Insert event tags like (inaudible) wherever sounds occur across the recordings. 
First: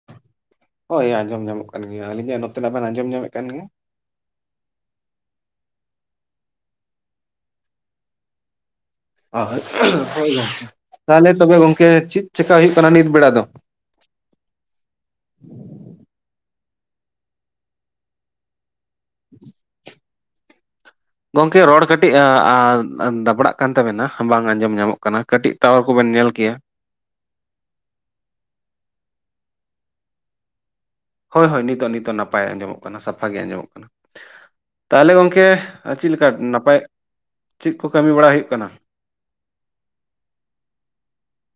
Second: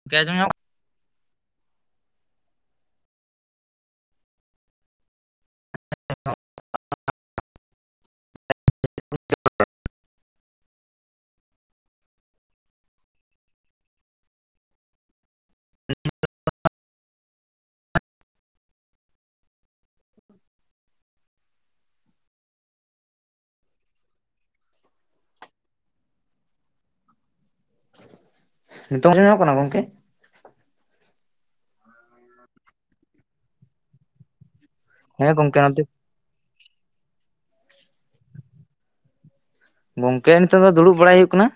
ᱜᱚᱝᱠᱮ ᱟᱸᱡᱚᱢ ᱧᱟᱢᱚᱜᱼᱼ ᱦᱳᱭ ᱟᱸᱡᱚᱢ ᱧᱟᱢᱚᱜ ᱠᱟᱱ ᱜᱮᱭᱟ᱾ ᱟᱹᱞᱤᱧᱟᱜ ᱱᱚᱛᱮ ᱱᱟᱜ ᱵᱮᱱ ᱟᱸᱡᱚᱢ ᱧᱟᱢᱮᱫ ᱠᱟᱱ ᱜᱮᱭᱟ? (unintelligible) ᱦᱳ ᱦᱳᱭ, ᱛᱟᱦᱞᱮ ᱛᱚᱵᱮ ᱜᱚᱝᱠᱮ ᱪᱮᱫ ᱪᱮᱠᱟ ᱦᱩᱭᱩᱜ ᱠᱟᱱᱟ ᱱᱤᱛ ᱵᱮᱲᱟ ᱫᱚ? (unintelligible) (inaudible) ᱜᱚᱝᱠᱮ ᱨᱚᱲ ᱠᱟᱹᱴᱤᱡ ᱮᱸᱻ ᱟᱸᱻ ᱫᱟᱵᱲᱟᱜ ᱠᱟᱱ ᱛᱟᱵᱮᱱᱟ, ᱵᱟᱝ ᱟᱸᱡᱚᱢ ᱧᱟᱢᱚᱜ ᱠᱟᱱᱟ ᱠᱟᱹᱴᱤᱡ ᱴᱟᱣᱟᱨ ᱠᱚ ᱵᱮᱱ ᱧᱮᱞ ᱠᱮᱭᱟ᱾ ᱱᱤᱛᱚᱝ ᱟᱸᱡᱚᱢ ᱧᱟᱢᱚᱜ ᱠᱟᱱᱟ ᱜᱚᱝᱠᱮ? ᱦᱳᱭ ᱦᱳᱭ ᱱᱤᱛᱚᱜ ᱱᱤᱛᱚᱜ ᱱᱟᱯᱟᱭ ᱟᱸᱡᱚᱢᱚᱜ ᱠᱟᱱᱟ, ᱥᱟᱯᱷᱟ ᱜᱮ ᱟᱸᱡᱚᱢᱚᱜ ᱠᱟᱱᱟ᱾ ᱛᱟᱦᱞᱮ ᱦᱮᱸ ᱜᱚᱝᱠᱮᱼᱼ ᱜᱚᱝᱠᱮ ᱱᱚᱛᱮ ᱪᱮᱫ ᱞᱮᱠᱟ ᱱᱟᱯᱟᱭ, ᱪᱮᱫ ᱠᱚ ᱠᱟᱹᱢᱤ ᱵᱟᱲᱟᱭ ᱦᱩᱭᱩᱜ ᱠᱟᱱᱟ? ᱜᱚᱝᱠᱮ ᱱᱤᱛᱚᱜ ᱫᱚ ᱫᱩᱲᱩᱵ ᱵᱟᱲᱟᱭ ᱦᱩᱭᱩᱜ ᱠᱟᱱᱟ,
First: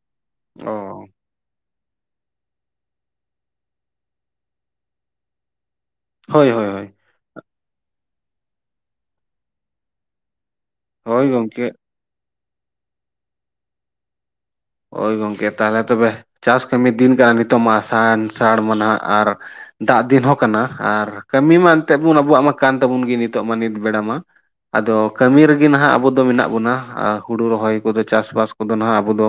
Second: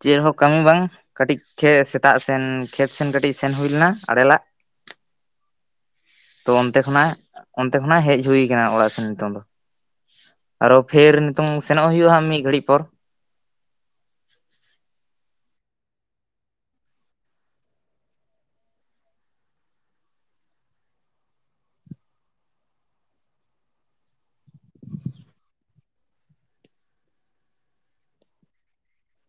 ᱪᱮᱫᱦᱚᱸ ᱠᱟᱹᱢᱤ ᱚ ᱵᱟᱝ ᱠᱟᱹᱴᱤᱡᱼᱼ ᱪᱮ ᱥᱮᱛᱟᱜ ᱥᱮᱱ ᱠᱷᱮᱛ ᱥᱮᱱ ᱠᱟᱹᱴᱤᱡ ᱥᱮᱱ ᱦᱩᱭ ᱞᱮᱱᱟ ᱟᱲᱮ ᱞᱟᱜ᱾ ᱦᱳᱭ ᱛᱚ ᱦᱳᱭ ᱚᱱᱛᱮ ᱦᱳᱭ ᱠᱷᱚᱱᱟᱜᱼᱼ ᱚᱱᱛᱮ ᱠᱷᱚᱱᱟᱜ ᱦᱮᱡ ᱦᱩᱭ ᱠᱟᱱᱟ ᱚᱲᱟᱜ ᱥᱮᱱ ᱱᱤᱛᱚᱝ ᱫᱚ, ᱟᱨᱚ ᱯᱷᱤᱨ ᱦᱳᱭ ᱜᱚᱝᱠᱮ ᱦᱩᱭᱩᱜᱼᱟ ᱦᱟᱸᱜ ᱢᱤᱫ ᱜᱷᱟᱹᱲᱤᱡ ᱯᱚᱨ᱾ ᱳᱭ ᱜᱚᱝᱠᱮ ᱛᱟᱦᱞᱮ ᱛᱚᱵᱮ ᱪᱟᱥ ᱠᱟᱹᱢᱤ ᱫᱤᱱ ᱠᱟᱱᱟ ᱱᱤᱛᱚᱜ ᱢᱟ ᱥᱟᱱ ᱥᱟᱲ ᱢᱟ ᱱᱟᱦᱟᱜ ᱟᱨᱼᱼ ᱫᱟᱜ ᱫᱤᱱ ᱦᱚᱸ ᱠᱟᱱᱟ ᱟᱨ ᱠᱟᱹᱢᱤ ᱢᱟ ᱮᱱᱛᱮᱜ ᱵᱚᱱ ᱟᱵᱩᱣᱟᱜ ᱢᱟ ᱠᱟᱱ ᱛᱟᱵᱩᱱ ᱜᱮ ᱱᱤᱛᱚᱜ ᱢᱟ ᱱᱤᱛ ᱵᱮᱲᱟ ᱢᱟ᱾ ᱟᱫᱚ ᱠᱟᱹᱢᱤ ᱨᱮᱜᱮ ᱱᱟᱦᱟᱜ ᱟᱵᱚ ᱫᱚ ᱢᱮᱱᱟᱜ ᱵᱚᱱᱟ᱾ ᱟᱻ ᱦᱩᱲᱩ ᱨᱚᱦᱚᱭ ᱠᱚᱫᱚ ᱪᱟᱥᱵᱟᱥ ᱠᱚᱫᱚ ᱱᱟᱦᱟᱜ ᱟᱵᱚ ᱫᱚᱼᱼ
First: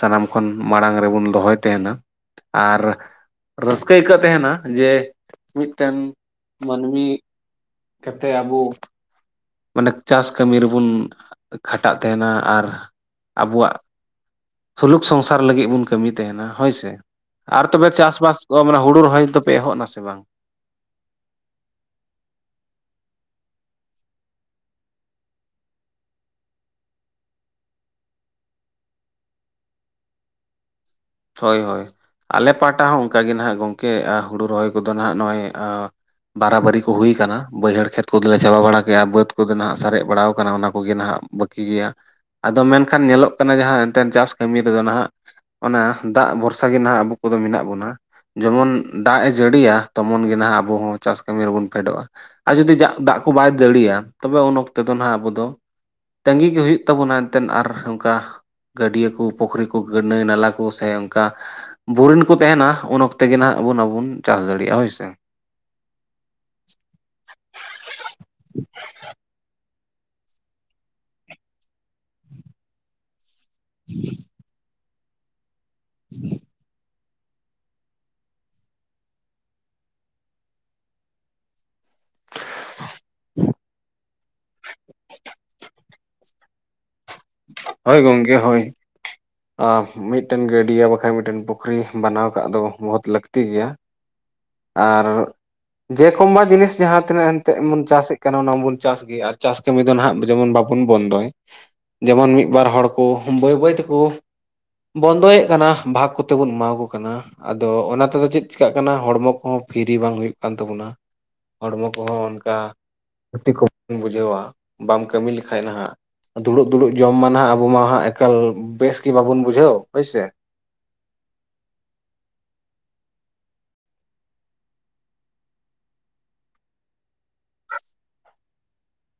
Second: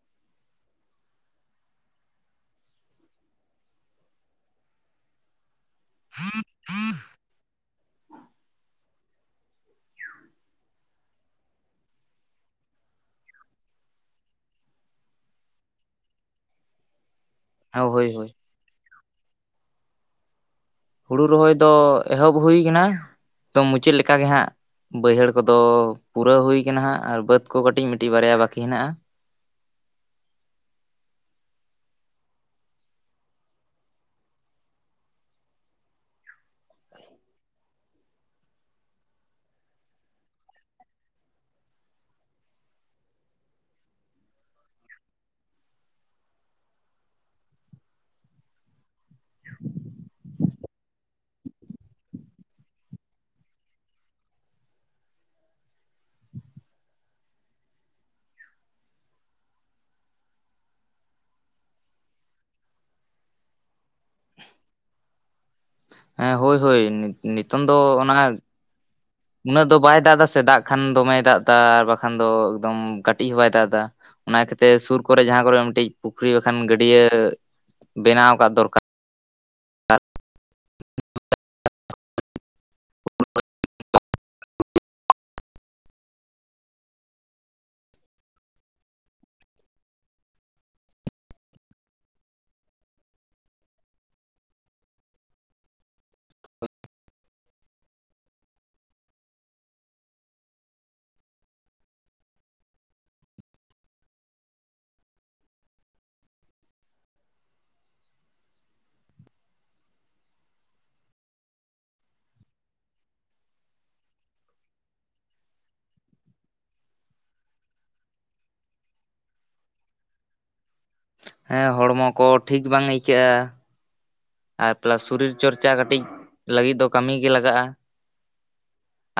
ᱥᱟᱱᱟᱢ ᱠᱷᱚᱱ ᱢᱟᱲᱟᱝ ᱨᱮᱵᱚᱱ ᱫᱚᱦᱚᱭ ᱛᱟᱦᱮᱱᱟ ᱟᱨᱼᱼ ᱨᱟᱹᱥᱠᱟᱹ ᱟᱹᱭᱠᱟᱹᱜ ᱛᱮᱦᱮᱱᱟ ᱡᱮ ᱢᱤᱫᱴᱟᱱ ᱢᱟᱹᱱᱢᱤ ᱠᱟᱛᱮ ᱟᱵᱚ ᱢᱟᱱᱮ ᱪᱟᱥ ᱠᱟᱹᱢᱤ ᱨᱮᱵᱚᱱ ᱠᱷᱟᱴᱟᱜ ᱛᱟᱦᱮᱱᱟ ᱟᱨ ᱟᱵᱚᱣᱟᱜ ᱥᱩᱞᱩᱠ ᱥᱚᱝᱥᱟᱨ ᱞᱟᱹᱜᱤᱫ ᱵᱚᱱ ᱠᱟᱹᱢᱤ ᱛᱟᱦᱮᱱᱟ ᱦᱳᱭᱥᱮ ᱟᱨ ᱛᱚᱵᱮ ᱦᱳᱭ ᱦᱳᱭ ᱪᱟᱥᱵᱟᱥ ᱚ ᱢᱟᱱᱮ ᱦᱩᱲᱩ ᱨᱚᱦᱚᱭ ᱫᱚ ᱯᱮ ᱮᱦᱚᱰ ᱮᱱᱟ ᱥᱮ ᱵᱟᱝ? ᱦᱩᱲᱩ ᱨᱚᱦᱚᱭ ᱫᱚ ᱮᱦᱚᱵ ᱦᱩᱭ ᱠᱟᱱᱟ ᱛᱚ ᱢᱩᱪᱟᱹᱫ ᱞᱮᱠᱟ ᱜᱮ ᱦᱟᱸᱜ᱾ ᱵᱟᱹᱭᱦᱟᱹᱲ ᱠᱚᱫᱚ ᱯᱩᱨᱟᱹᱣ ᱦᱩᱭ ᱟᱠᱟᱱᱟ ᱦᱟᱸᱜ ᱾ ᱟᱨ ᱵᱟᱹᱫ ᱠᱚ ᱠᱟᱹᱴᱤᱡ ᱢᱤᱫᱴᱤᱡ ᱵᱟᱨᱭᱟ ᱵᱟᱹᱠᱤ ᱦᱮᱱᱟᱜᱼᱟ ᱾ ᱦᱳᱭ ᱦᱳᱭ ᱾ ᱟᱞᱮ ᱯᱟᱦᱴᱟ ᱦᱚᱸ ᱚᱝᱠᱟ ᱜᱮ ᱱᱟᱦᱟᱸᱜ ᱜᱚᱝᱠᱮ ᱾ ᱦᱩᱲᱩ ᱨᱚᱦᱚᱭ ᱠᱚᱫᱚ ᱱᱟᱦᱟᱜ ᱱᱚᱜᱼᱚᱭᱼᱼ ᱵᱟᱨᱟᱵᱟᱹᱨᱤ ᱠᱚ ᱦᱩᱭ ᱟᱠᱟᱱᱟ ᱾ ᱵᱟᱹᱭᱦᱟᱹᱲ ᱠᱷᱮᱛ ᱠᱚᱫᱚ ᱞᱮ ᱪᱟᱵᱟ ᱵᱟᱲᱟ ᱠᱮᱫᱼᱟ ᱾ ᱵᱟᱹᱫᱽ ᱠᱚᱫᱚ ᱱᱟᱦᱟᱜ ᱥᱟᱨᱮᱡ ᱵᱟᱲᱟᱣ ᱠᱟᱱᱟ ᱾ ᱚᱱᱟ ᱠᱚᱜᱮ ᱱᱟᱦᱟᱜᱼᱼ ᱵᱟᱹᱠᱤ ᱜᱮᱭᱟ ᱾ ᱟᱫᱚ ᱢᱮᱱᱠᱷᱟᱱ ᱧᱮᱞᱚᱜ ᱠᱟᱱᱟ ᱡᱟᱦᱟᱸ ᱮᱱᱛᱮᱫ ᱪᱟᱥ ᱠᱟᱹᱢᱤ ᱨᱮᱫᱚ ᱱᱟᱦᱟᱜ ᱚᱱᱟᱼᱼ ᱫᱟᱜ ᱵᱷᱚᱨᱥᱟ ᱜᱮ ᱱᱟᱦᱟᱜ ᱟᱵᱚ ᱠᱚᱫᱚ ᱢᱮᱱᱟᱜ ᱵᱚᱱᱟ ᱾ ᱡᱮᱢᱚᱱ ᱫᱟᱜ ᱮ ᱡᱟᱹᱲᱤ ᱭᱟ ᱛᱚᱢᱚᱱ ᱜᱮ ᱱᱟᱦᱟᱜ ᱟᱵᱚ ᱦᱚᱸ ᱪᱟᱥ ᱠᱟᱹᱢᱤ ᱨᱮᱵᱚᱱ ᱯᱷᱮᱰᱚᱜᱼᱟ ᱾ ᱟᱨ ᱡᱩᱫᱤ ᱡᱟᱜ ᱫᱟᱜ ᱠᱚ ᱵᱟᱭ ᱡᱟᱲᱤᱭᱟ ᱛᱚᱵᱮ ᱩᱱ ᱚᱠᱛᱚ ᱫᱚ ᱦᱟᱜ ᱟᱵᱚ ᱫᱚ ᱛᱟᱸᱹᱜᱤ ᱜᱮ ᱦᱩᱭᱩᱜ ᱛᱟᱵᱚᱱᱟ ᱮᱱᱛᱮᱫ ᱾ᱟᱨ ᱱᱚᱝᱠᱟ ᱜᱟᱹᱰᱭᱟᱹ ᱠᱚ ᱯᱩᱠᱷᱨᱤ ᱠᱚ ᱜᱟᱹᱱᱟᱹᱭ ᱱᱟᱞᱟ ᱠᱚ ᱾ ᱥᱮ ᱚᱝᱠᱟ ᱾ ᱵᱳᱨᱤᱱ ᱠᱚ ᱛᱟᱦᱮᱱᱟ ᱩᱱ ᱚᱠᱛᱮ ᱜᱮ ᱱᱟᱦᱟᱜ ᱵᱚᱱ ᱟᱵᱚ ᱵᱚᱱ ᱪᱟᱥ ᱫᱟᱲᱮᱭᱟᱜᱼᱟ ᱦᱳᱭ ᱥᱮ ᱾ ᱮᱸ ᱦᱳᱭ ᱦᱳᱭ ᱱᱤᱛᱚᱝ ᱫᱚ ᱚᱱᱟᱼᱼ ᱩᱱᱟᱹᱜ ᱫᱚ ᱵᱟᱭ ᱫᱟᱜ ᱮᱫᱟ ᱥᱮ ᱾ ᱫᱟᱜ ᱠᱷᱟᱱ ᱫᱚᱢᱮᱭ ᱫᱟᱜ ᱮᱫᱟ᱾ ᱟᱨ ᱵᱟᱠᱷᱟᱱ ᱫᱚ ᱮᱠᱫᱚᱢᱼᱼ ᱠᱟᱹᱴᱤᱡ ᱦᱚᱸ ᱵᱟᱭ ᱫᱟᱜ ᱮᱫᱟ᱾ ᱚᱱᱟ ᱠᱷᱟᱹᱛᱤᱨ ᱥᱩᱨ ᱠᱚᱨᱮ ᱡᱟᱦᱟᱸ ᱠᱚᱨᱮᱜ ᱢᱤᱫᱴᱤᱪ ᱯᱩᱠᱷᱨᱤ ᱵᱟᱠᱷᱟᱱ ᱜᱟᱹᱰᱭᱟᱹᱼᱼ ᱵᱮᱱᱟᱣ ᱠᱟᱜ ᱫᱚᱨᱠᱟᱨ ᱾ (unintelligible) ᱦᱳᱭ ᱜᱚᱝᱠᱮ ᱦᱳᱭ ᱾ ᱟᱦ ᱢᱤᱫᱴᱟᱹᱝ ᱜᱟᱹᱰᱽᱭᱟᱹ ᱵᱟᱠᱷᱟᱱ ᱢᱤᱫᱴᱟᱹᱱ ᱯᱩᱠᱷᱨᱤ ᱵᱮᱱᱟᱣ ᱠᱟᱜ ᱫᱚ ᱵᱚᱦᱚᱛ ᱞᱟᱹᱠᱛᱤ ᱜᱮᱭᱟ ᱾ ᱟᱨ ᱡᱮᱠᱳᱢ ᱵᱟ ᱡᱤᱱᱤᱥ ᱡᱟᱦᱟᱸ ᱛᱤᱱᱟᱹᱜ ᱮᱱᱛᱮᱜ ᱵᱚᱱ ᱪᱟᱥ ᱮᱜ ᱠᱟᱱ ᱚᱱᱟ ᱢᱟᱵᱚᱱ ᱪᱟᱥ ᱜᱮᱭᱟ᱾ ᱟᱨ ᱪᱟᱥᱼᱼ ᱠᱟᱹᱢᱤ ᱫᱚ ᱱᱟᱦᱟᱜ ᱡᱮᱢᱚᱱ ᱵᱟᱵᱚᱱ ᱵᱚᱱᱫᱚᱭ ᱾ ᱡᱮᱢᱚᱱ ᱢᱤᱫ ᱵᱟᱨ ᱦᱚᱲ ᱠᱩ ᱵᱟᱹᱭ ᱵᱟᱹᱭ ᱛᱮᱠᱩᱼᱼ ᱵᱚᱱᱫᱚᱭᱮᱜ ᱠᱟᱱᱟ, ᱵᱷᱟᱜᱽ ᱠᱚᱛᱮ ᱵᱚᱱ ᱮᱢᱟᱣ ᱟᱠᱚ ᱠᱟᱱᱟ᱾ ᱟᱫᱚ ᱚᱱᱟ ᱛᱮᱫᱚ ᱪᱮᱫ ᱪᱤᱠᱟᱜ ᱠᱟᱱᱟ ᱦᱚᱲᱢᱚ ᱠᱚᱦᱚᱸ ᱯᱷᱤᱨᱤ ᱵᱟᱝ ᱦᱩᱭᱩᱜ ᱠᱟᱱ ᱛᱟᱵᱚᱱᱟ᱾ ᱦᱚᱲᱢᱚ ᱠᱚᱦᱚᱸ ᱚᱱᱠᱟ ᱠᱷᱩᱛᱤ ᱠᱚ (inaudible) ᱵᱩᱡᱷᱟᱹᱣᱟ ᱵᱟᱢ ᱠᱟᱹᱢᱤ ᱞᱮᱠᱷᱟᱡ ᱱᱟᱦᱟᱜ ᱾ ᱫᱩᱲᱩᱵ ᱫᱩᱲᱩᱵ ᱡᱚᱢ ᱢᱟ ᱱᱟᱦᱟᱜ ᱟᱵᱚ ᱢᱟ ᱦᱟᱸᱜ ᱮᱠᱟᱞ ᱵᱮᱥ ᱜᱮ ᱵᱟᱵᱚᱱ ᱵᱩᱡᱷᱟᱹᱣ ᱦᱳᱭ ᱥᱮ ᱾ ᱦᱮᱸ ᱦᱚᱲᱢᱚ ᱠᱚ ᱴᱷᱤᱠ ᱵᱟᱝ ᱟᱹᱭᱠᱟᱹᱜᱼᱟ᱾ ᱟᱨ ᱯᱞᱟᱥ ᱥᱩᱨᱤᱨ ᱪᱚᱨᱪᱟ ᱠᱟᱹᱴᱤᱡ ᱞᱟᱹᱜᱤᱫ ᱫᱚ ᱠᱟᱹᱢᱤ ᱜᱮ ᱞᱟᱜᱟᱜᱼᱟ ᱾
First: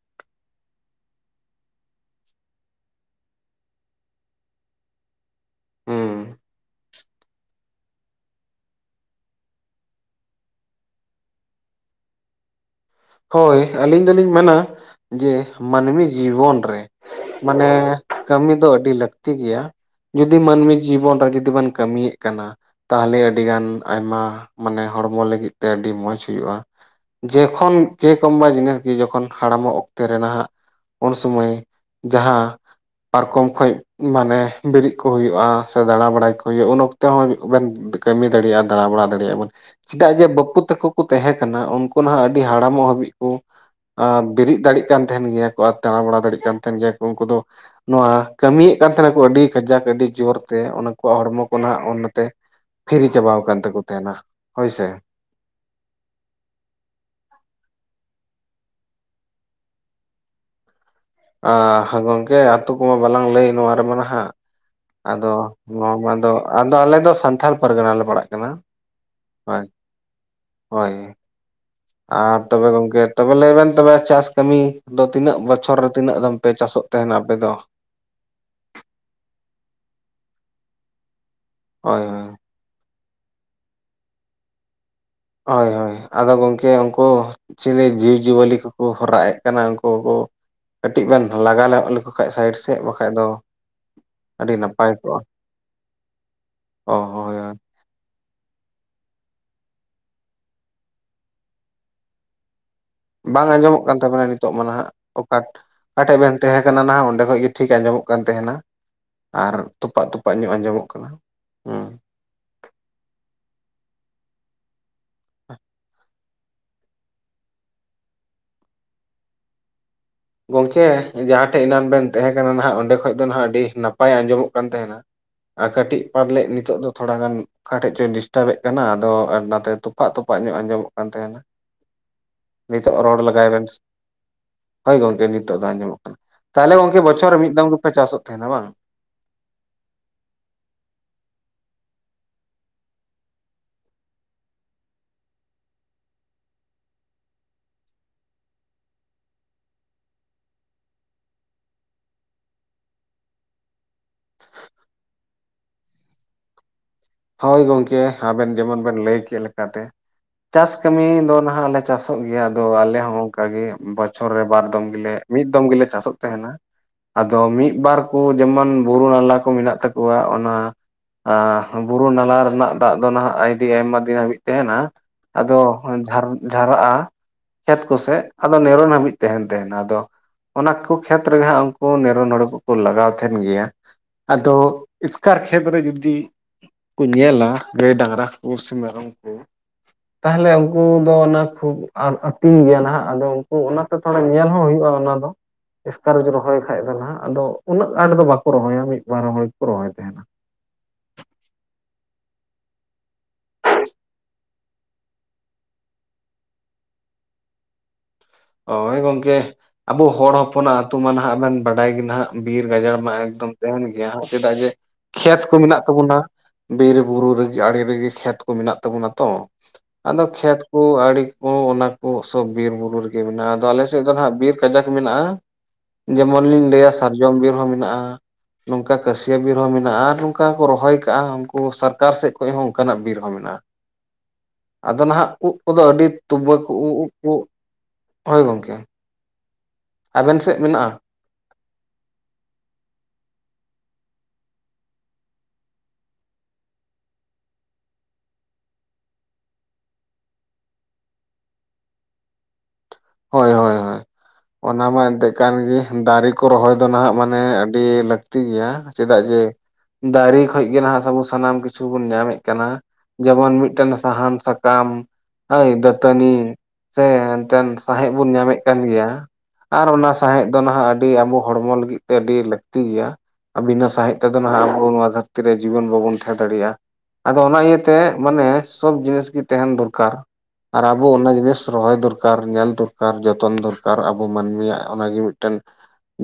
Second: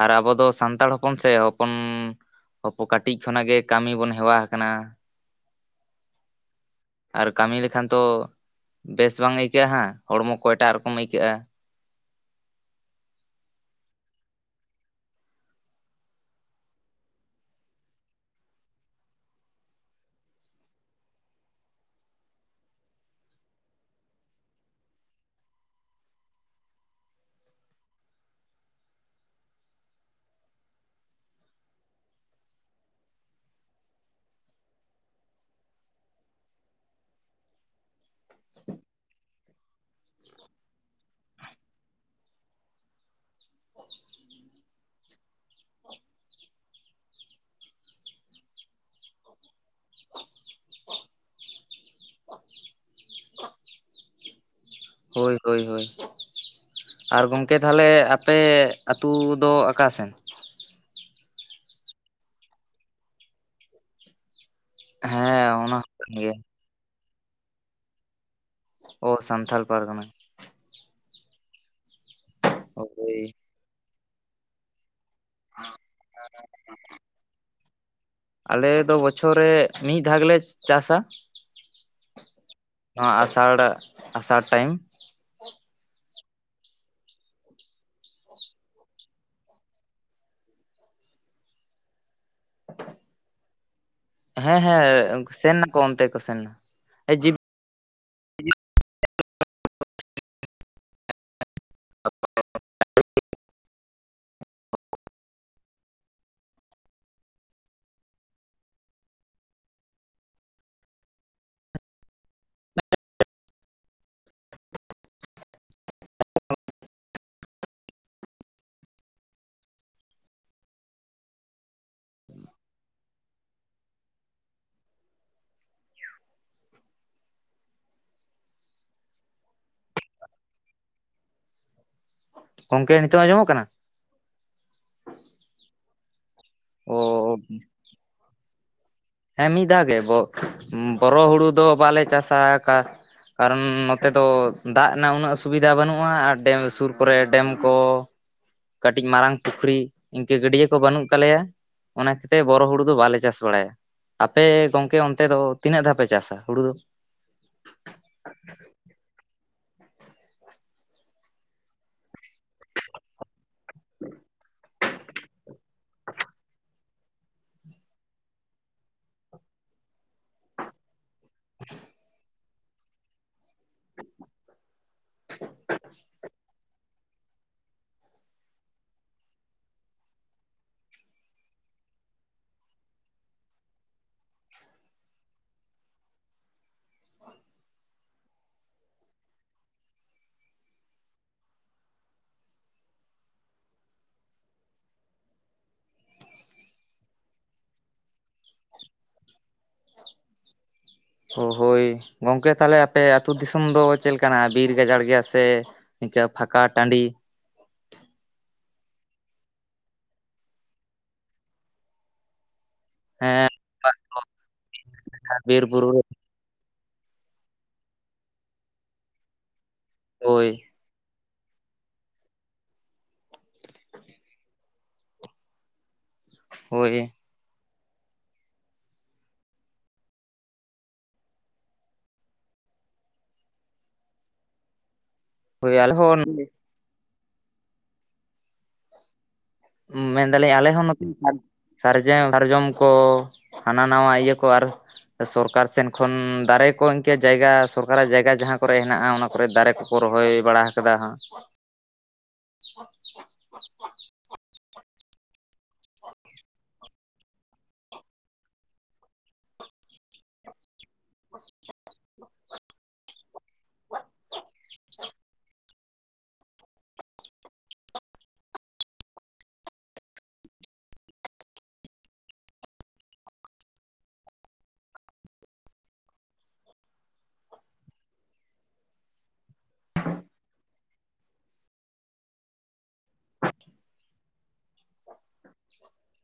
ᱟᱨ ᱟᱵᱚ ᱫᱚ ᱥᱟᱱᱛᱟᱲ ᱦᱚᱯᱚᱱ ᱥᱮ ᱦᱚᱯᱚᱱᱼᱼ ᱦᱚᱯᱚ ᱠᱟᱹᱴᱤᱡ ᱠᱷᱚᱱᱟᱜ ᱜᱮ ᱠᱟᱹᱢᱤ ᱵᱚᱱ ᱦᱮᱣᱟ ᱟᱠᱟᱱᱟ ᱾ ᱦᱩᱸ ᱟᱨ ᱠᱟᱹᱢᱤ ᱞᱮᱠᱷᱟᱱ ᱛᱚ ᱵᱮᱥ ᱵᱟᱝ ᱟᱹᱭᱠᱟᱹᱜᱼᱟ ᱦᱟᱸᱜ ᱾ ᱦᱚᱲᱢᱚ ᱠᱚ ᱮᱴᱟᱜ ᱨᱚᱠᱚᱢ ᱟᱹᱭᱠᱟᱹᱜᱼᱟ ᱾ ᱦᱳᱭ ᱾ ᱟᱹᱞᱤᱧ ᱫᱚᱞᱤᱧ ᱢᱮᱱᱟ ᱡᱮ ᱢᱟᱹᱱᱢᱤ ᱡᱤᱵᱚᱱ ᱨᱮᱼᱼ ᱢᱟᱱᱮ ᱠᱟᱹᱢᱤ ᱫᱚ ᱟᱹᱰᱤ ᱞᱟᱹᱠᱛᱤ ᱜᱮᱭᱟ ᱾ ᱡᱩᱫᱤ ᱢᱟᱹᱱᱢᱤ ᱡᱤᱵᱚᱱ ᱨᱮ (unintelligible) ᱡᱩᱫᱤ ᱵᱮᱱ ᱠᱟᱹᱢᱤᱭᱮᱜ ᱠᱟᱱᱟᱼᱼ ᱛᱟᱦᱚᱞᱮ ᱟᱹᱰᱤ ᱜᱟᱱ ᱟᱭᱢᱟ ᱢᱟᱱᱮ ᱦᱚᱲᱢᱚ ᱞᱟᱹᱜᱤᱫ ᱛᱮ ᱟᱹᱰᱤ ᱢᱚᱸᱡᱽ ᱦᱩᱭᱩᱜᱼᱟ ᱾ ᱡᱮᱠᱷᱚᱱ ᱠᱮ ᱠᱚᱢᱵᱟ ᱡᱤᱱᱤᱥ ᱜᱮ ᱡᱚᱠᱷᱚᱱ ᱦᱟᱲᱟᱢᱚᱜ ᱚᱠᱛᱮ ᱨᱮ ᱱᱟᱦᱟᱜ ᱩᱱᱥᱚᱢᱚᱭ ᱡᱟᱦᱟᱸ ᱯᱟᱨᱠᱚᱢ ᱠᱷᱚᱡ ᱢᱟᱱᱮ ᱵᱤᱨᱮᱫ ᱠᱚ ᱦᱩᱭᱩᱜᱼᱟ ᱥᱮ ᱫᱟᱬᱟ ᱵᱟᱲᱟᱭ ᱠᱚ ᱦᱩᱭᱩᱜᱼᱟ ᱩᱱ ᱚᱠᱛᱮ ᱦᱚᱸ ᱵᱮᱱ ᱠᱟᱹᱢᱤ ᱫᱟᱲᱮᱭᱟᱜᱼᱟ ᱫᱟᱬᱟᱵᱟᱲᱟ ᱫᱟᱲᱮᱭᱟᱜᱼᱟ ᱵᱚᱱ ᱪᱮᱫᱟᱜ ᱡᱮ ᱵᱟᱹᱯᱩ ᱛᱟᱠᱚ ᱠᱚ ᱛᱮᱦᱮᱸ ᱠᱟᱱᱟ ᱩᱱᱠᱩ ᱱᱟᱦᱟᱜ ᱟᱹᱰᱤ ᱦᱟᱲ ᱢᱚᱜ ᱦᱟᱹᱵᱤᱡ ᱠᱚ ᱵᱤᱨᱤᱫ ᱫᱟᱲᱮᱜ ᱠᱟᱱ ᱛᱟᱦᱮᱱ ᱜᱮᱭᱟ ᱠᱚ ᱟᱨ ᱫᱟᱬᱟᱵᱟᱲᱟ ᱫᱟᱲᱮᱜ ᱠᱟᱱ ᱛᱟᱦᱮᱱ ᱜᱮᱭᱟ ᱠᱚ ᱩᱱᱠᱩ ᱫᱚ ᱱᱚᱣᱟ ᱠᱟᱹᱢᱤ ᱭᱮᱫ ᱠᱟᱱ ᱛᱟᱦᱮᱱᱟᱠᱚ ᱟᱹᱰᱤ ᱠᱟᱡᱟᱠ ᱟᱹᱰᱤ ᱡᱳᱨᱛᱮ ᱚᱱᱟᱠᱩᱣᱟᱜ ᱦᱚᱲᱢᱚ ᱠᱚ ᱱᱟᱦᱟᱜ ᱚᱱᱟᱛᱮ ᱯᱷᱤᱨᱤ ᱪᱟᱵᱟ ᱟᱠᱟᱱ ᱛᱟᱠᱚ ᱛᱟᱦᱮᱱᱟ ᱦᱳᱭ ᱥᱮ ᱦᱳᱭ ᱦᱳᱭ ᱦᱳᱭ ᱟᱨ ᱜᱚᱢᱠᱮ ᱛᱟᱦᱞᱮ ᱟᱯᱮ ᱟᱹᱛᱩ ᱫᱚ ᱟᱠᱟ ᱥᱮᱱ ᱟ ᱜᱚᱢᱠᱮ ᱟᱛᱩ ᱠᱚᱢᱟ ᱵᱟᱞᱟᱝ ᱞᱟᱹᱭ ᱱᱚᱣᱟ ᱨᱮᱢᱟ ᱱᱟᱦᱟᱜ ᱟᱫᱚ ᱦᱮᱸ ᱚᱱᱟ ᱦᱚᱸ ᱱᱚᱣᱟ ᱠᱟᱱ ᱢᱟ ᱫᱚ ᱜᱮᱭᱟ ᱟᱫᱚ ᱟᱞᱮ ᱫᱚ ᱥᱟᱱᱛᱷᱟᱞ ᱯᱟᱨᱜᱟᱱᱟ ᱞᱮ ᱯᱟᱲᱟᱜ ᱠᱟᱱᱟ ᱚ ᱥᱟᱱᱛᱷᱟᱞ ᱦᱳᱭ ᱯᱟᱨᱜᱟᱱᱟ ᱦᱳᱭ ᱟᱨ ᱛᱚᱵᱮ ᱜᱚᱝᱠᱮ ᱳᱭ ᱛᱚᱵᱮ ᱞᱟᱹᱭ ᱵᱮᱱ ᱛᱚᱵᱮ ᱪᱟᱥ ᱠᱟᱹᱢᱤ ᱟᱫᱚ ᱛᱤᱱᱟᱹᱜ ᱵᱚᱪᱷᱚᱨ ᱨᱮ ᱛᱤᱱᱟᱹᱜ ᱫᱟᱢ ᱯᱮ ᱪᱟᱥᱚᱜ ᱛᱟᱦᱮᱱᱟ ᱟᱯᱮ ᱫᱚ ᱟᱞᱮ ᱫᱚ ᱵᱚᱪᱷᱚᱨ ᱨᱮ ᱢᱤᱫ ᱫᱷᱟᱣᱞᱮ ᱪᱟᱥᱟ ᱦᱳᱭ ᱦᱳᱭ ᱟᱥᱟᱲ ᱟᱥᱟᱲ ᱴᱟᱭᱤᱢ ᱦᱳᱭ ᱦᱳᱭ ᱟᱫᱚ ᱜᱚᱢᱠᱮ ᱩᱱᱠᱩ ᱪᱤᱞᱮ ᱡᱤᱵᱽᱼᱡᱤᱭᱟᱹᱞᱤ ᱠᱚᱠᱚ ᱦᱚᱨᱟᱜ ᱮᱫ ᱠᱟᱱᱟ ᱩᱱᱠᱩ ᱠᱚ ᱠᱟᱹᱴᱤᱡ ᱵᱮᱱ ᱞᱟᱜᱟ ᱧᱚᱜ ᱞᱮᱠᱚ ᱠᱷᱟᱱᱡ ᱥᱟᱭᱤᱰ ᱥᱮᱫ ᱵᱟᱠᱷᱟᱡ ᱫᱚ ᱟᱹᱰᱤ ᱦᱮᱸ ᱱᱟᱯᱟᱭ ᱠᱚᱜᱼᱟ ᱦᱮᱸ ᱥᱮᱱ ᱱᱟᱠᱚ ᱚᱱᱛᱮ ᱠᱚ ᱥᱮᱱ ᱱᱟ ᱚ ᱡᱤᱵ ᱦᱳᱭ ᱦᱳᱭ ᱵᱟᱝ ᱟᱸᱡᱚᱢᱚᱜ ᱠᱟᱱ ᱛᱟᱵᱚᱱᱟ ᱱᱤᱛᱚᱜ ᱢᱟ ᱱᱟᱦᱟᱜ ᱚᱠᱟᱴ ᱠᱟᱴᱷᱮᱡ ᱵᱮᱱ ᱛᱟᱦᱮᱸ ᱠᱟᱱᱟ ᱱᱟᱦᱟᱜ ᱚᱸᱰᱮ ᱠᱷᱚᱡ ᱜᱮ ᱴᱷᱤᱠ ᱟᱸᱡᱚᱢᱚᱜ ᱠᱟᱱ ᱛᱟᱦᱮᱱᱟ ᱟᱨ ᱛᱚᱯᱟᱜ ᱛᱚᱯᱟᱜ ᱧᱚᱜ ᱟᱸᱡᱚᱢᱚᱜ ᱠᱟᱱᱟ ᱦᱮᱸ ᱦ (inaudible) ᱜᱚᱝᱠᱮ ᱡᱟᱦᱟᱸ ᱴᱷᱮᱡ ᱮᱱᱟᱱ ᱵᱮᱱ ᱛᱟᱦᱮᱸ ᱠᱟᱱᱟ ᱱᱟᱦᱟᱜ ᱚᱸᱰᱮ ᱠᱷᱚᱡ ᱫᱚ ᱱᱟᱦ ᱟᱹᱰᱤ ᱱᱟᱯᱟᱭ ᱟᱸᱡᱚᱢᱚᱜ ᱠᱟᱱ ᱛᱟᱦᱮᱱᱟ ᱟᱨ ᱠᱟᱹᱴᱤᱡ ᱯᱟᱨᱞᱮᱫ ᱱᱤᱛᱚᱜ ᱫᱚ ᱛᱷᱚᱲᱟ ᱜᱟᱱ ᱚᱠᱟᱴᱷᱮ ᱪᱚᱭ ᱰᱤᱥᱴᱟᱵ ᱮᱫ ᱠᱟᱱᱟ ᱟᱫᱚ ᱚᱱᱟᱛᱮ ᱛᱚᱯᱟᱜ ᱛᱚᱯᱟᱜ ᱧᱚᱜ ᱟᱸᱡᱚᱢᱚᱜ ᱠᱟᱱ ᱛᱟᱦᱮᱱᱟ ᱱᱤᱛᱚᱜ ᱜᱚᱝᱠᱮ ᱨᱚᱲ ᱱᱤᱛᱳᱜ ᱞᱮᱜᱟᱭ ᱟᱸᱡᱚᱢᱚᱜ ᱵᱮᱱ ᱠᱟᱱᱟ ᱦᱳᱭ ᱜᱚᱝᱠᱮ ᱱᱤᱛᱚᱜ ᱫᱚ ᱟᱸᱡᱚᱢᱚᱜ ᱠᱟᱱᱟ ᱛᱟᱦᱚᱞᱮ ᱚ ᱜᱚᱝᱠᱮ ᱵᱚᱪᱷᱚᱨ ᱨᱮ ᱢᱤᱫ ᱫᱚᱢ ᱜᱮᱯᱮ ᱪᱟᱥᱚᱜ ᱛᱟᱦᱮᱱᱟ ᱵᱟᱝ ᱦᱮᱸ ᱢᱤᱫ ᱫᱷᱟᱣ ᱜᱮ ᱵᱚᱨᱚ ᱦᱩᱲᱩ ᱫᱚ ᱵᱟᱞᱮ ᱪᱟᱥᱟ ᱠᱟ ᱟᱨ ᱱᱚᱛᱮ ᱫᱚ ᱫᱟᱜ ᱨᱮᱱᱟᱜ ᱩᱱᱟᱹᱜ ᱥᱩᱵᱤᱫᱷᱟ ᱵᱟᱹᱱᱩᱜᱼᱟ ᱟᱨ ᱥᱩᱨ ᱠᱚᱨᱮ ᱰᱮᱢ ᱠᱚ ᱠᱟᱹᱴᱤᱡ ᱢᱟᱨᱟᱝ ᱯᱩᱠᱷᱨᱤ ᱤᱱᱠᱟᱹ ᱜᱟᱹᱰᱭᱟᱹ ᱠᱚ ᱵᱟᱹᱱᱩᱜ ᱛᱟᱞᱮᱭᱟ ᱚᱱᱟ ᱠᱷᱟᱹᱛᱤᱨ ᱵᱚᱨᱚ ᱦᱩᱲᱩ ᱫᱚ ᱵᱟᱞᱮ ᱪᱟᱥ ᱵᱟᱲᱟᱭᱟ ᱟᱯᱮ ᱜᱚᱝᱠᱮ ᱚᱱᱛᱮ ᱫᱚ ᱛᱤᱱᱟᱹᱜ ᱫᱷᱟᱣ ᱯᱮ ᱪᱟᱥᱟ ᱦᱩᱲᱩ ᱫᱚ? ᱦᱳᱭ ᱜᱚᱢᱠᱮ ᱟᱵᱮᱱ ᱡᱮᱢᱚᱱ ᱵᱮᱱ ᱞᱟᱹᱭ ᱠᱮᱫ ᱞᱮᱠᱟᱛᱮ ᱪᱟᱥ ᱠᱟᱹᱢᱤ ᱫᱚ ᱱᱟᱦᱟᱜ ᱞᱮ ᱪᱟᱥᱚᱜ ᱜᱮᱭᱟ ᱟᱫᱚ ᱟᱞᱮ ᱦᱚᱸ ᱚᱱᱠᱟ ᱜᱮ ᱵᱚᱪᱷᱚᱨ ᱨᱮ ᱵᱟᱨ ᱫᱚᱢ ᱜᱮᱞᱮ ᱢᱤᱫ ᱫᱚᱢ ᱜᱮᱞᱮ ᱪᱟᱥᱚᱜ ᱛᱟᱦᱮᱱᱟ ᱟᱫᱚ ᱢᱤᱫ ᱵᱟᱨ ᱠᱚ ᱡᱮᱢᱚᱱ ᱵᱩᱨᱩ ᱱᱟᱞᱟ ᱠᱚ ᱢᱮᱱᱟᱜ ᱛᱟᱠᱚᱣᱟ ᱚᱱᱟ ᱟ ᱵᱩᱨᱩ ᱱᱟᱞᱟ ᱨᱮᱱᱟᱜ ᱫᱟᱜ ᱫᱚ ᱱᱟᱦᱟᱜ ᱟᱹᱰᱤ ᱟᱭᱢᱟ ᱫᱤᱱ ᱦᱟᱹᱵᱤᱡ ᱛᱟᱦᱮᱱᱟ ᱟᱫᱚ ᱡᱷᱟᱨ ᱡᱷᱟᱨᱟᱜᱼᱟ ᱠᱷᱮᱛ ᱠᱚᱥᱮᱫ ᱟᱫᱚ ᱱᱤᱨᱚᱱ ᱦᱟᱹᱵᱤᱡ ᱛᱟᱦᱮᱱ ᱛᱟᱦᱮᱱᱟ ᱟᱫᱚ ᱚᱱᱟ ᱠᱚ ᱠᱷᱮᱛ ᱨᱮᱜᱮ ᱦᱟᱸᱜ ᱩᱱᱠᱩ ᱱᱤᱨᱚᱱ ᱦᱩᱲᱩ ᱠᱚᱠᱚ ᱞᱟᱜᱟᱣ ᱛᱟᱦᱮᱱ ᱜᱮᱭᱟ ᱟᱫᱚ ᱮᱥᱠᱟᱨ ᱠᱷᱮᱛ ᱨᱮ ᱡᱩᱫᱤ ᱠᱚ ᱧᱮᱞᱟ ᱜᱟᱹᱭ ᱰᱟᱝᱨᱟ ᱠᱚ ᱥᱮ ᱢᱮᱨᱚᱢ ᱠᱚ (inaudible) ᱛᱟᱦᱚᱞᱮ ᱩᱱᱠᱩ ᱫᱚ ᱚᱱᱟ ᱠᱷᱩᱵ ᱟᱨ ᱟᱹᱛᱤᱧ ᱜᱮᱭᱟ ᱱᱟᱦᱟᱜ ᱟᱫᱚ ᱩᱱᱠᱩ ᱚᱱᱟᱛᱮ ᱛᱷᱚᱲᱟ ᱧᱮᱞ ᱦᱚᱸ ᱦᱩᱭᱩᱜᱼᱟ ᱚᱱᱟ ᱫᱚ᱾ ᱮᱥᱠᱟᱨ ᱨᱮᱪᱚ ᱨᱚᱦᱚᱭ ᱠᱷᱟᱡ ᱫᱚ ᱱᱟᱦᱟᱜ ᱟᱫᱚ ᱩᱱᱟᱹᱜ ᱟᱴ ᱫᱚ ᱵᱟᱠᱚ ᱨᱚᱦᱚᱭᱟ ᱢᱤᱫ ᱵᱟᱨ ᱦᱚᱭ ᱜᱮᱠᱚ ᱨᱚᱦᱚᱭ ᱛᱟᱦᱮᱸᱱᱟ᱾ ᱚ ᱦᱳᱭ, ᱜᱚᱝᱠᱮ ᱛᱟᱦᱚᱞᱮ ᱟᱯᱮ ᱟᱹᱛᱩ ᱫᱤᱥᱚᱢ ᱫᱚ ᱪᱮᱫ ᱞᱮᱠᱟᱱᱟ ᱵᱤᱨ ᱜᱟᱡᱟᱲ ᱜᱮᱭᱟᱥ ᱛᱮ ᱱᱤᱠᱟ ᱯᱷᱟᱸᱠᱟ ᱴᱟᱺᱰᱤ? ᱚᱭ ᱜᱚᱝᱠᱮ ᱟᱵᱚ ᱦᱚᱲ ᱦᱚᱯᱚᱱᱟᱜ ᱟᱹᱛᱩ ᱢᱟᱱ ᱦᱟᱸᱜ ᱵᱮᱱ ᱵᱟᱰᱟᱭ ᱜᱮᱱ ᱦᱟᱸᱜ ᱵᱤᱨ ᱜᱟᱡᱟᱲ ᱢᱟ ᱦᱮᱸ ᱮᱠᱫᱚᱢ ᱛᱟᱦᱮᱸᱱ ᱜᱮᱭᱟ ᱦᱟᱸᱜ ᱪᱮᱫᱟᱜ ᱡᱮ ᱠᱷᱮᱛ ᱠᱚ ᱵᱤᱨ ᱢᱮᱱᱟᱜ ᱵᱩᱨᱩ ᱨᱮ ᱛᱟᱵᱚᱱᱟ᱾ ᱵᱤᱨ ᱵᱩᱨᱩ ᱨᱮᱜᱮ ᱟᱲᱮ ᱨᱮᱜᱮ ᱠᱷᱮᱛ ᱠᱚ ᱢᱮᱱᱟᱜ ᱛᱟᱵᱚᱱᱟ ᱛᱚ ᱟᱫᱚ ᱦᱳᱭ ᱠᱷᱮᱛ ᱠᱚ ᱟᱹᱲᱤ ᱠᱚ ᱚᱱᱟ ᱠᱚ ᱥᱚᱵ ᱵᱤᱨ ᱵᱩᱨᱩ ᱨᱮᱜᱮ ᱢᱮᱱᱟᱜᱼᱟ ᱟᱫᱚ ᱟᱞᱮ ᱥᱮᱫ ᱫᱚᱱ ᱦᱟᱸᱜ ᱵᱤᱨ ᱠᱟᱡᱟᱠ ᱢᱮᱱᱟᱜᱼᱟ᱾ ᱡᱮᱢᱚᱱ ᱞᱤᱧ ᱞᱟᱹᱭᱟ ᱦᱳᱭ ᱥᱟᱨᱡᱚᱢ ᱵᱤᱨ ᱦᱚᱸ ᱢᱮᱱᱟᱜᱼᱟ᱾ ᱱᱚᱝᱠᱟ ᱠᱟᱹᱥᱭᱟᱹ ᱵᱤᱨ ᱦᱚᱸ ᱢᱮᱱᱟᱜᱼᱟ ᱟᱨ ᱱᱚᱝᱠᱟ ᱠᱚ ᱨᱚᱦᱚᱭ ᱠᱟᱜᱼᱟ ᱩᱱᱠᱩ ᱥᱟᱨᱠᱟᱨ ᱥᱮᱫ ᱠᱷᱚᱡ ᱦᱚᱸ ᱚᱱᱠᱟᱱᱟᱜ ᱵᱤᱨ ᱦᱚᱸ ᱢᱮᱱᱟᱜᱼᱟ᱾ (inaudible) ᱟᱫᱚ ᱱᱟᱦᱟᱜ ᱩᱵ ᱦᱳᱭ ᱠᱚᱫᱚ ᱟᱞᱮ ᱟᱹᱰᱤ ᱦᱚᱸ ᱛᱩᱵᱟᱹᱠ ᱩ ᱩᱵ ᱠᱩ ᱦᱳᱭ ᱜᱚᱝᱠᱮ᱾ ᱢᱮᱱ ᱟᱵᱮᱱ ᱫᱟᱞᱤᱧ ᱥᱮᱫ ᱟᱞᱮ ᱦᱚᱸ ᱢᱮᱱᱟᱜᱼᱟ ᱱᱚᱛᱮ ᱥᱟᱨᱡᱟᱹᱣ ᱥᱟᱨᱡᱚᱢ ᱠᱚ ᱦᱟᱱᱟ ᱱᱟᱣᱟ ᱤᱭᱟᱹ ᱠᱚ ᱟᱨ ᱥᱚᱨᱠᱟᱨ ᱥᱮᱱ ᱠᱷᱚᱱ ᱫᱟᱨᱮ ᱠᱚ ᱤᱱᱠᱟᱹ ᱡᱟᱭᱜᱟ ᱥᱚᱨᱠᱟᱨᱟᱜ ᱡᱟᱭᱜᱟ ᱡᱟᱦᱟᱸ ᱠᱚᱨᱮ ᱦᱮᱱᱟᱜᱼᱟ ᱚᱱᱟ ᱠᱚᱨᱮ ᱫᱟᱨᱮ ᱠᱚ ᱠᱚ ᱨᱚᱦᱚᱭ ᱵᱟᱲᱟᱦ ᱠᱟᱫᱟ ᱦᱟᱸᱜ᱾ ᱦᱳᱭ ᱦᱳᱭ ᱦᱳᱭ᱾ ᱚᱱᱟ ᱢᱟ ᱮᱱᱛᱮᱜ ᱠᱟᱱ ᱜᱮ ᱫᱟᱨᱮ ᱠᱚ ᱨᱚᱦᱚᱭ ᱫᱚ ᱱᱟᱦᱟᱸᱜ ᱢᱟᱱᱮ ᱟᱹᱰᱤ ᱞᱟᱹᱠ ᱛᱤ ᱜᱮᱭᱟ ᱪᱮᱫᱟᱜ ᱡᱮ ᱫᱟᱨᱮ ᱠᱷᱚᱡ ᱜᱮ ᱱᱟᱜ ᱟᱵᱚ ᱥᱟᱱᱟᱢ ᱠᱤᱪᱷᱩ ᱪᱷᱩ ᱵᱚᱱ ᱧᱟᱢᱮᱫ ᱠᱟᱱᱟ ᱡᱮᱢᱚᱱ ᱢᱤᱫᱴᱮᱱ ᱥᱟᱦᱟᱱ ᱥᱟᱠᱟᱢ᱾ ᱦᱳᱭ ᱫᱟᱹᱛᱟᱹᱱᱤ ᱥᱮ ᱮᱱᱛᱮᱱ ᱥᱟᱸᱦᱮᱫ ᱵᱚᱱ ᱧᱟᱢᱮᱫ ᱠᱟᱱ ᱜᱮᱭᱟ᱾ ᱟᱨ ᱚᱱᱟ ᱥᱟᱸᱦᱮᱸᱫ ᱫᱚ ᱱᱟᱦᱟᱸᱜ ᱟᱹᱰᱤ ᱟᱵᱚ ᱦᱚᱲᱢᱚ ᱞᱟᱹᱜᱤᱫ ᱛᱮ ᱟᱹᱰᱤ ᱞᱟᱹᱠᱛᱤ ᱜᱤᱭᱟ᱾ ᱵᱤᱱᱟᱹ ᱥᱟᱸᱦᱮᱫ ᱛᱮᱫᱚᱱ ᱦᱟᱸᱜ ᱟᱵᱚ ᱱᱚᱣᱟ ᱫᱷᱟᱹᱨᱛᱤ ᱨᱮ ᱡᱤᱵᱚᱱ ᱵᱟᱵᱚᱱ ᱛᱟᱦᱮᱸ ᱫᱟᱲᱮᱭᱟᱜᱼᱟ᱾ ᱟᱫᱚ ᱚᱱᱟ ᱤᱭᱟᱹᱛᱮ ᱢᱟᱱᱮ ᱥᱚᱵ ᱡᱤᱱᱤᱥ ᱜᱮ ᱛᱮᱦᱮᱸᱱ ᱫᱚᱨᱠᱟᱨ᱾ ᱟᱨ ᱟᱵᱚ ᱚᱱᱟ ᱡᱤᱱᱤᱥ ᱨᱚᱦᱚᱭ ᱫᱚᱨᱠᱟᱨ ᱧᱮᱞ ᱠᱟᱨ ᱡᱚᱛᱚᱱ ᱫᱚᱨᱠᱟᱨ ᱟᱵᱚ ᱢᱟᱹᱱᱢᱤᱭᱟᱜ ᱚᱱᱟᱜᱮ ᱢᱤᱫᱴᱮᱱ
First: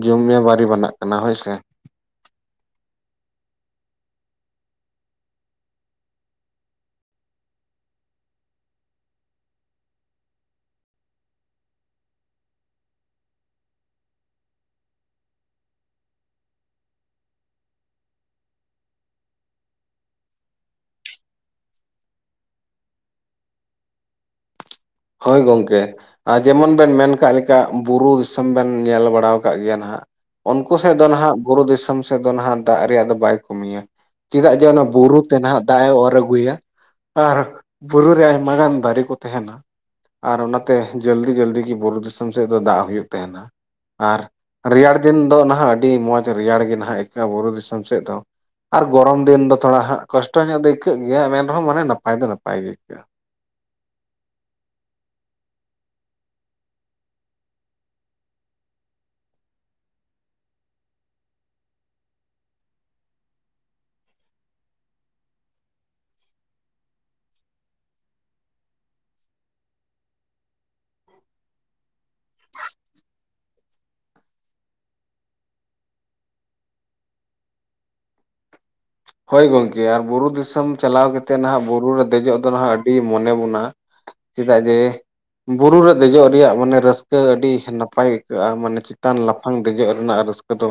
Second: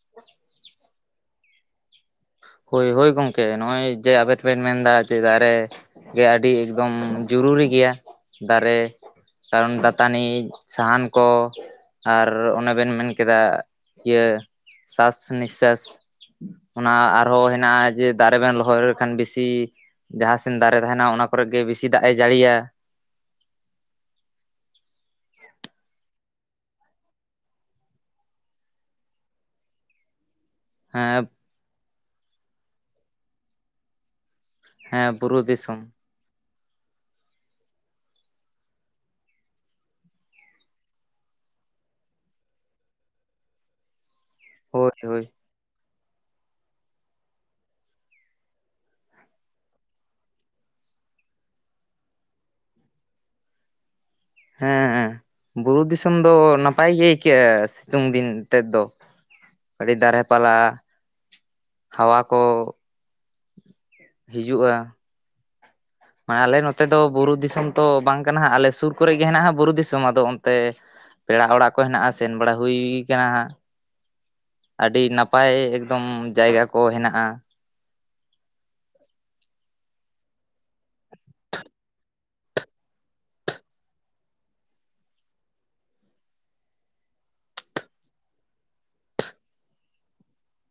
ᱡᱩᱢᱤᱭᱟᱹ ᱵᱟᱨᱤ ᱵᱟᱱᱟᱜ ᱠᱟᱱᱟ ᱦᱳᱭᱥᱮ᱾ ᱦᱳᱭ ᱦᱳᱭ ᱜᱚᱝᱠᱮ ᱱᱚᱜᱼᱚᱭ ᱡᱮ ᱟᱵᱮᱱ ᱵᱮᱱ ᱢᱮᱱᱫᱟ ᱡᱮ ᱫᱟᱨᱮ ᱜᱮ ᱟᱹᱰᱤ ᱮᱠᱫᱚᱢ ᱡᱩᱨᱩᱨᱤ ᱜᱮᱭᱟ ᱫᱟᱨᱮ ᱠᱟᱨᱚᱱ ᱫᱟᱛᱟᱱᱤᱡ ᱥᱟᱦᱟᱱ ᱠᱚ ᱟᱨ ᱮᱱᱮ ᱵᱮᱱ ᱢᱮᱱ ᱠᱮᱫᱟ ᱤᱭᱟᱹ ᱥᱟᱥ ᱱᱤᱥᱥᱟᱥ ᱚᱱᱟ ᱟᱨᱦᱚᱸ ᱦᱮᱱᱟᱜᱼᱟ ᱡᱮ ᱫᱟᱨᱮ ᱵᱮᱱ ᱨᱚᱦᱚᱭ ᱞᱮᱠᱷᱟᱱ ᱵᱮᱥᱤ ᱡᱟᱦᱟᱸ ᱥᱮᱱ ᱫᱟᱨᱮ ᱛᱟᱦᱮᱸᱱᱟ ᱚᱱᱟ ᱠᱚᱨᱮ ᱜᱮ ᱵᱤᱥᱤ ᱫᱟᱜ ᱮ ᱡᱟᱲᱤᱭᱟ᱾ ᱦᱳᱭ ᱜᱚᱝᱠᱮ, ᱟ ᱡᱮᱢᱚᱱ ᱵᱮᱱ ᱢᱮᱱ ᱠᱟᱜ ᱞᱮᱠᱟ ᱵᱩᱨᱩ ᱫᱤᱥᱚᱢ ᱵᱮᱱ ᱧᱮᱞ ᱵᱟᱲᱟᱣ ᱠᱟᱜ ᱜᱮᱭᱟ ᱱᱟᱦᱟᱸᱜ᱾ ᱩᱱᱠᱩ ᱥᱮᱫ ᱫᱚᱱ ᱦᱮᱸ ᱦᱟᱸᱜ ᱵᱩᱨᱩ ᱫᱤᱥᱚᱢ ᱥᱮᱫ ᱫᱚᱱ ᱦᱟᱸᱜ ᱫᱟᱜ ᱨᱮᱭᱟᱜ ᱫᱚ ᱵᱟᱭ ᱠᱚᱢᱤᱭᱟ᱾ ᱪᱮᱫᱟᱜ ᱡᱮ ᱚᱱᱟ ᱦᱮᱸ ᱵᱩᱨᱩ ᱛᱮᱱ ᱦᱟᱸᱜ ᱫᱤᱥᱚᱢ ᱫᱟᱜ ᱮ ᱚᱨ ᱟᱹᱜᱩᱭᱟ᱾ ᱟᱨ ᱵᱩᱨᱩ ᱨᱮ ᱟᱭᱢᱟ ᱜᱟᱱ ᱫᱟᱨᱮ ᱠᱚ ᱛᱟᱦᱮᱸᱱᱟ᱾ ᱟᱨ ᱚᱱᱟᱛᱮ ᱡᱟᱹᱞᱫᱤ ᱡᱟᱹᱞᱫᱤ ᱜᱤ ᱵᱩᱨᱩ ᱫᱤᱥᱚᱢ ᱥᱮᱫ ᱫᱚ ᱫᱟᱜ ᱦᱩᱭᱩᱜ ᱛᱟᱦᱮᱸᱱᱟ ᱟᱨ ᱦᱳᱭ ᱨᱮᱭᱟᱲ ᱫᱤᱱ ᱦᱳᱭ ᱫᱚ ᱱᱟᱦᱟᱸᱜ ᱟᱹᱰᱤ ᱢᱚᱸᱡᱽ ᱨᱮᱭᱟᱲ ᱜᱮ ᱱᱟᱦᱟᱸᱜ ᱟᱹᱭᱠᱟᱹᱜᱼᱟ ᱵᱩᱨᱩ ᱫᱤᱥᱚᱢ ᱥᱮᱫ ᱫᱚ᱾ ᱟᱨ ᱜᱚᱨᱚᱢ ᱫᱤᱱ ᱫᱚ ᱛᱷᱚᱨᱟ ᱦᱟᱸᱜ ᱠᱚᱥᱴᱚ ᱧᱚᱜ ᱫᱚ ᱟᱹᱭᱠᱟᱹᱜ ᱜᱮᱭᱟ ᱢᱮᱱ ᱨᱮᱦᱚᱸ ᱢᱟᱱᱮ ᱱᱟᱯᱟᱭ ᱫᱚ ᱱᱟᱯᱟᱭ ᱜᱮ ᱟᱹᱭᱠᱟᱹᱜᱼᱟ᱾ ᱦᱮᱸ, ᱵᱩᱨᱩ ᱫᱤᱥᱚᱢ ᱫᱚ ᱱᱟᱯᱟᱭ ᱜᱮ ᱟᱹᱭᱠᱟᱹᱜᱼᱟ ᱥᱤᱛᱩᱝ ᱫᱤᱱ ᱛᱮᱫ ᱫᱚ᱾ ᱟᱹᱰᱤ ᱫᱟᱨᱮ ᱯᱟᱞᱟ ᱦᱟᱣᱟ ᱠᱚ ᱦᱤᱡᱩᱜᱼᱟ᱾ ᱟ ᱟᱞᱮ ᱱᱚᱛᱮ ᱫᱚ ᱵᱩᱨᱩ ᱫᱤᱥᱚᱢ ᱛᱚ ᱵᱟᱝ ᱠᱟᱱ ᱦᱟᱸᱜ ᱟᱞᱮ ᱥᱩᱨ ᱠᱚᱨᱮ ᱜᱮ ᱦᱮᱱᱟᱜᱼᱟ ᱦᱟᱸᱜ ᱵᱩᱨᱩ ᱫᱤᱥᱚᱢ ᱟᱫᱚ ᱚᱱᱛᱮ ᱯᱮᱲᱟ ᱚᱲᱟᱜ ᱠᱚ ᱦᱮᱱᱟᱜᱼᱟ ᱥᱮᱱ ᱵᱟᱲᱟ ᱦᱩᱭ ᱠᱟᱱᱟ ᱦᱟᱸᱜ᱾ ᱟᱹᱰᱤ ᱱᱟᱯᱟᱭ ᱮᱠᱫᱚᱢ ᱡᱟᱭᱜᱟ ᱠᱚ ᱦᱮᱱᱟᱜᱼᱟ᱾ ᱦᱳᱭ ᱜᱚᱝᱠᱮ ᱟᱨ ᱵᱩᱨᱩ ᱫᱤᱥᱚᱢ ᱪᱟᱞᱟᱣ ᱠᱟᱛᱮᱫ ᱱᱟᱦᱟᱭᱜ ᱵᱩᱨᱩ ᱨᱮ ᱫᱮᱡᱚᱜ ᱫᱚ ᱱᱟᱦᱟᱸᱜ ᱟᱹᱰᱤ ᱢᱚᱱᱮ ᱵᱚᱱᱟ᱾ ᱪᱮᱫᱟᱜ ᱡᱮ ᱵᱩᱨᱩ ᱨᱮ ᱫᱮᱡᱚᱜ ᱨᱮᱭᱟᱜ ᱢᱟᱱᱮ ᱨᱟᱹᱥᱠᱟᱹ ᱟᱹᱰᱤ ᱱᱟᱯᱟᱭ ᱟᱹᱭᱠᱟᱹᱜᱼᱟ ᱢᱟᱱᱮ ᱪᱮᱛᱟᱱ ᱞᱟᱯᱷᱟᱝ ᱫᱮᱡᱚᱜ ᱨᱮᱱᱟᱜ ᱨᱟᱹᱥᱠᱟᱹ ᱠᱚᱫᱚ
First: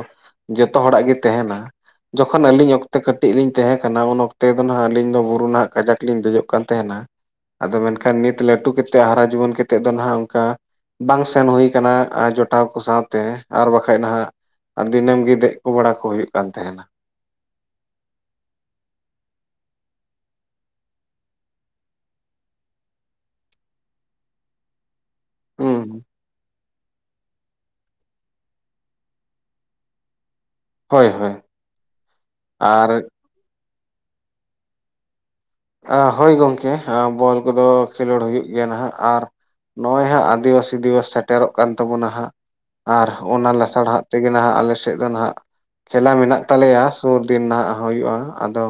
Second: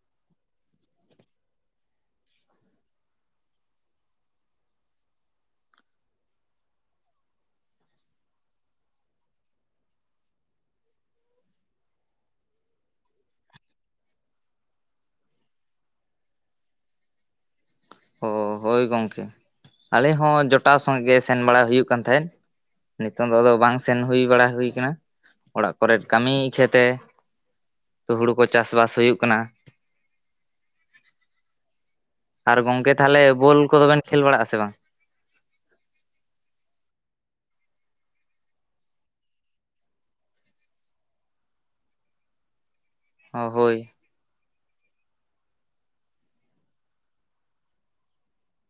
ᱡᱚᱛᱚ ᱦᱚᱲᱟᱜ ᱜᱮ ᱛᱮᱦᱮᱸᱱᱟ ᱡᱚᱠᱷᱚᱱ ᱟᱹᱞᱤᱧ ᱚᱠ ᱠᱟᱹᱴᱤᱡ ᱞᱤᱧ ᱛᱟᱦᱮᱸ ᱠᱟᱱᱟ ᱩᱱ ᱚᱠᱛᱮ ᱫᱚ ᱱᱷᱟᱜ ᱟᱹᱞᱤᱧ ᱫᱚ ᱵᱩᱨᱩ ᱱᱟᱦᱟᱸᱜ ᱠᱟᱡᱟᱠ ᱞᱤᱧ ᱫᱮᱡᱚᱜ ᱠᱟᱱ ᱛᱟᱦᱮᱱᱟ᱾ ᱟᱫᱚ ᱢᱮᱱᱠᱷᱟᱱ ᱱᱤᱛ ᱞᱟᱹᱴᱩ ᱠᱟᱛᱮᱫ ᱦᱟᱨᱟ ᱡᱩᱣᱟᱹᱱ ᱠᱟᱛᱮᱫ ᱫᱚ ᱱᱟᱦᱟᱸᱜ ᱚᱱᱠᱟ ᱵᱟᱝ ᱥᱮᱱ ᱦᱩᱭ ᱠᱟᱱᱟ ᱡᱚᱴᱟᱣ ᱠᱚ ᱥᱟᱶᱛᱮ ᱟᱨ ᱵᱟᱠᱷᱟᱡ ᱱᱟᱦᱟᱸᱜ ᱟᱨ ᱫᱤᱱᱟᱹᱢ ᱜᱮ ᱫᱮᱡ ᱠᱚ ᱵᱟᱲᱟ ᱠᱚ ᱦᱩᱭᱩᱜ ᱠᱟᱱ ᱛᱟᱦᱮᱸᱱᱟ᱾ ᱚ ᱦᱳᱭ ᱜᱚᱢᱠᱮ ᱟᱞᱮ ᱦᱚᱸ ᱡᱚᱴᱟᱣ ᱥᱚᱸᱜᱮ ᱜᱮ ᱥᱮᱱ ᱵᱟᱲᱟᱭ ᱦᱩᱭᱩᱜ ᱠᱟᱱ ᱛᱟᱦᱮᱸᱫ ᱱᱤᱛᱚᱝ ᱫᱚ ᱟᱫᱚ ᱵᱟᱝ ᱥᱮᱱ ᱦᱩᱭ ᱵᱟᱲᱟ ᱦᱩᱭ ᱟᱠᱟᱱᱟ ᱚᱲᱟᱜ ᱠᱚᱨᱮᱫ ᱦᱩᱸ ᱠᱟᱹᱢᱤ ᱤᱠᱷᱟᱹᱛᱮ ᱦᱩᱲᱩ ᱠᱚ ᱪᱟᱥᱵᱟᱥ ᱦᱩᱭᱩᱜ ᱠᱟᱱᱟ ᱦᱳᱭ ᱦᱳᱭ ᱟᱨ ᱜᱚᱝᱠᱮ ᱛᱟᱦᱚᱞᱮ ᱵᱚᱞ ᱠᱚᱫᱚ ᱵᱮᱱ ᱠᱷᱮᱞ ᱵᱟᱲᱟᱜᱼᱟ ᱥᱮ ᱵᱟᱝ ᱦᱳᱭ ᱜᱚᱢᱠᱮ ᱵᱚᱞ ᱠᱚᱫᱚ ᱠᱷᱮᱞᱳᱰ ᱦᱩᱭᱩᱜ ᱜᱮᱭᱟ ᱱᱟᱦᱟᱸᱜ ᱟᱨ ᱱᱚᱜᱼᱚᱸᱭ ᱦᱟᱸᱜ ᱟᱹᱫᱤᱵᱟᱹᱥᱤ ᱫᱤᱵᱚᱥ ᱥᱮᱴᱮᱨᱚᱜ ᱠᱟᱱ ᱛᱟᱵᱚᱱᱟ ᱦᱟᱸᱜ ᱟᱨ ᱚ ᱚᱱᱟ ᱦᱳᱭ ᱞᱟᱥᱟᱲᱦᱟᱸᱜ ᱛᱮᱜᱮ ᱱᱟᱦᱟᱸᱜ ᱟᱞᱮᱥᱮᱫ ᱫᱚ ᱱᱟᱦᱟᱸᱜ ᱠᱷᱮᱞᱟ ᱢᱮᱱᱟᱜ ᱛᱟᱞᱮᱭᱟ ᱥᱩᱨ ᱫᱤᱱ ᱱᱟᱦᱟᱸᱜ ᱦᱩᱭᱩᱜᱼᱟ ᱟᱫᱚ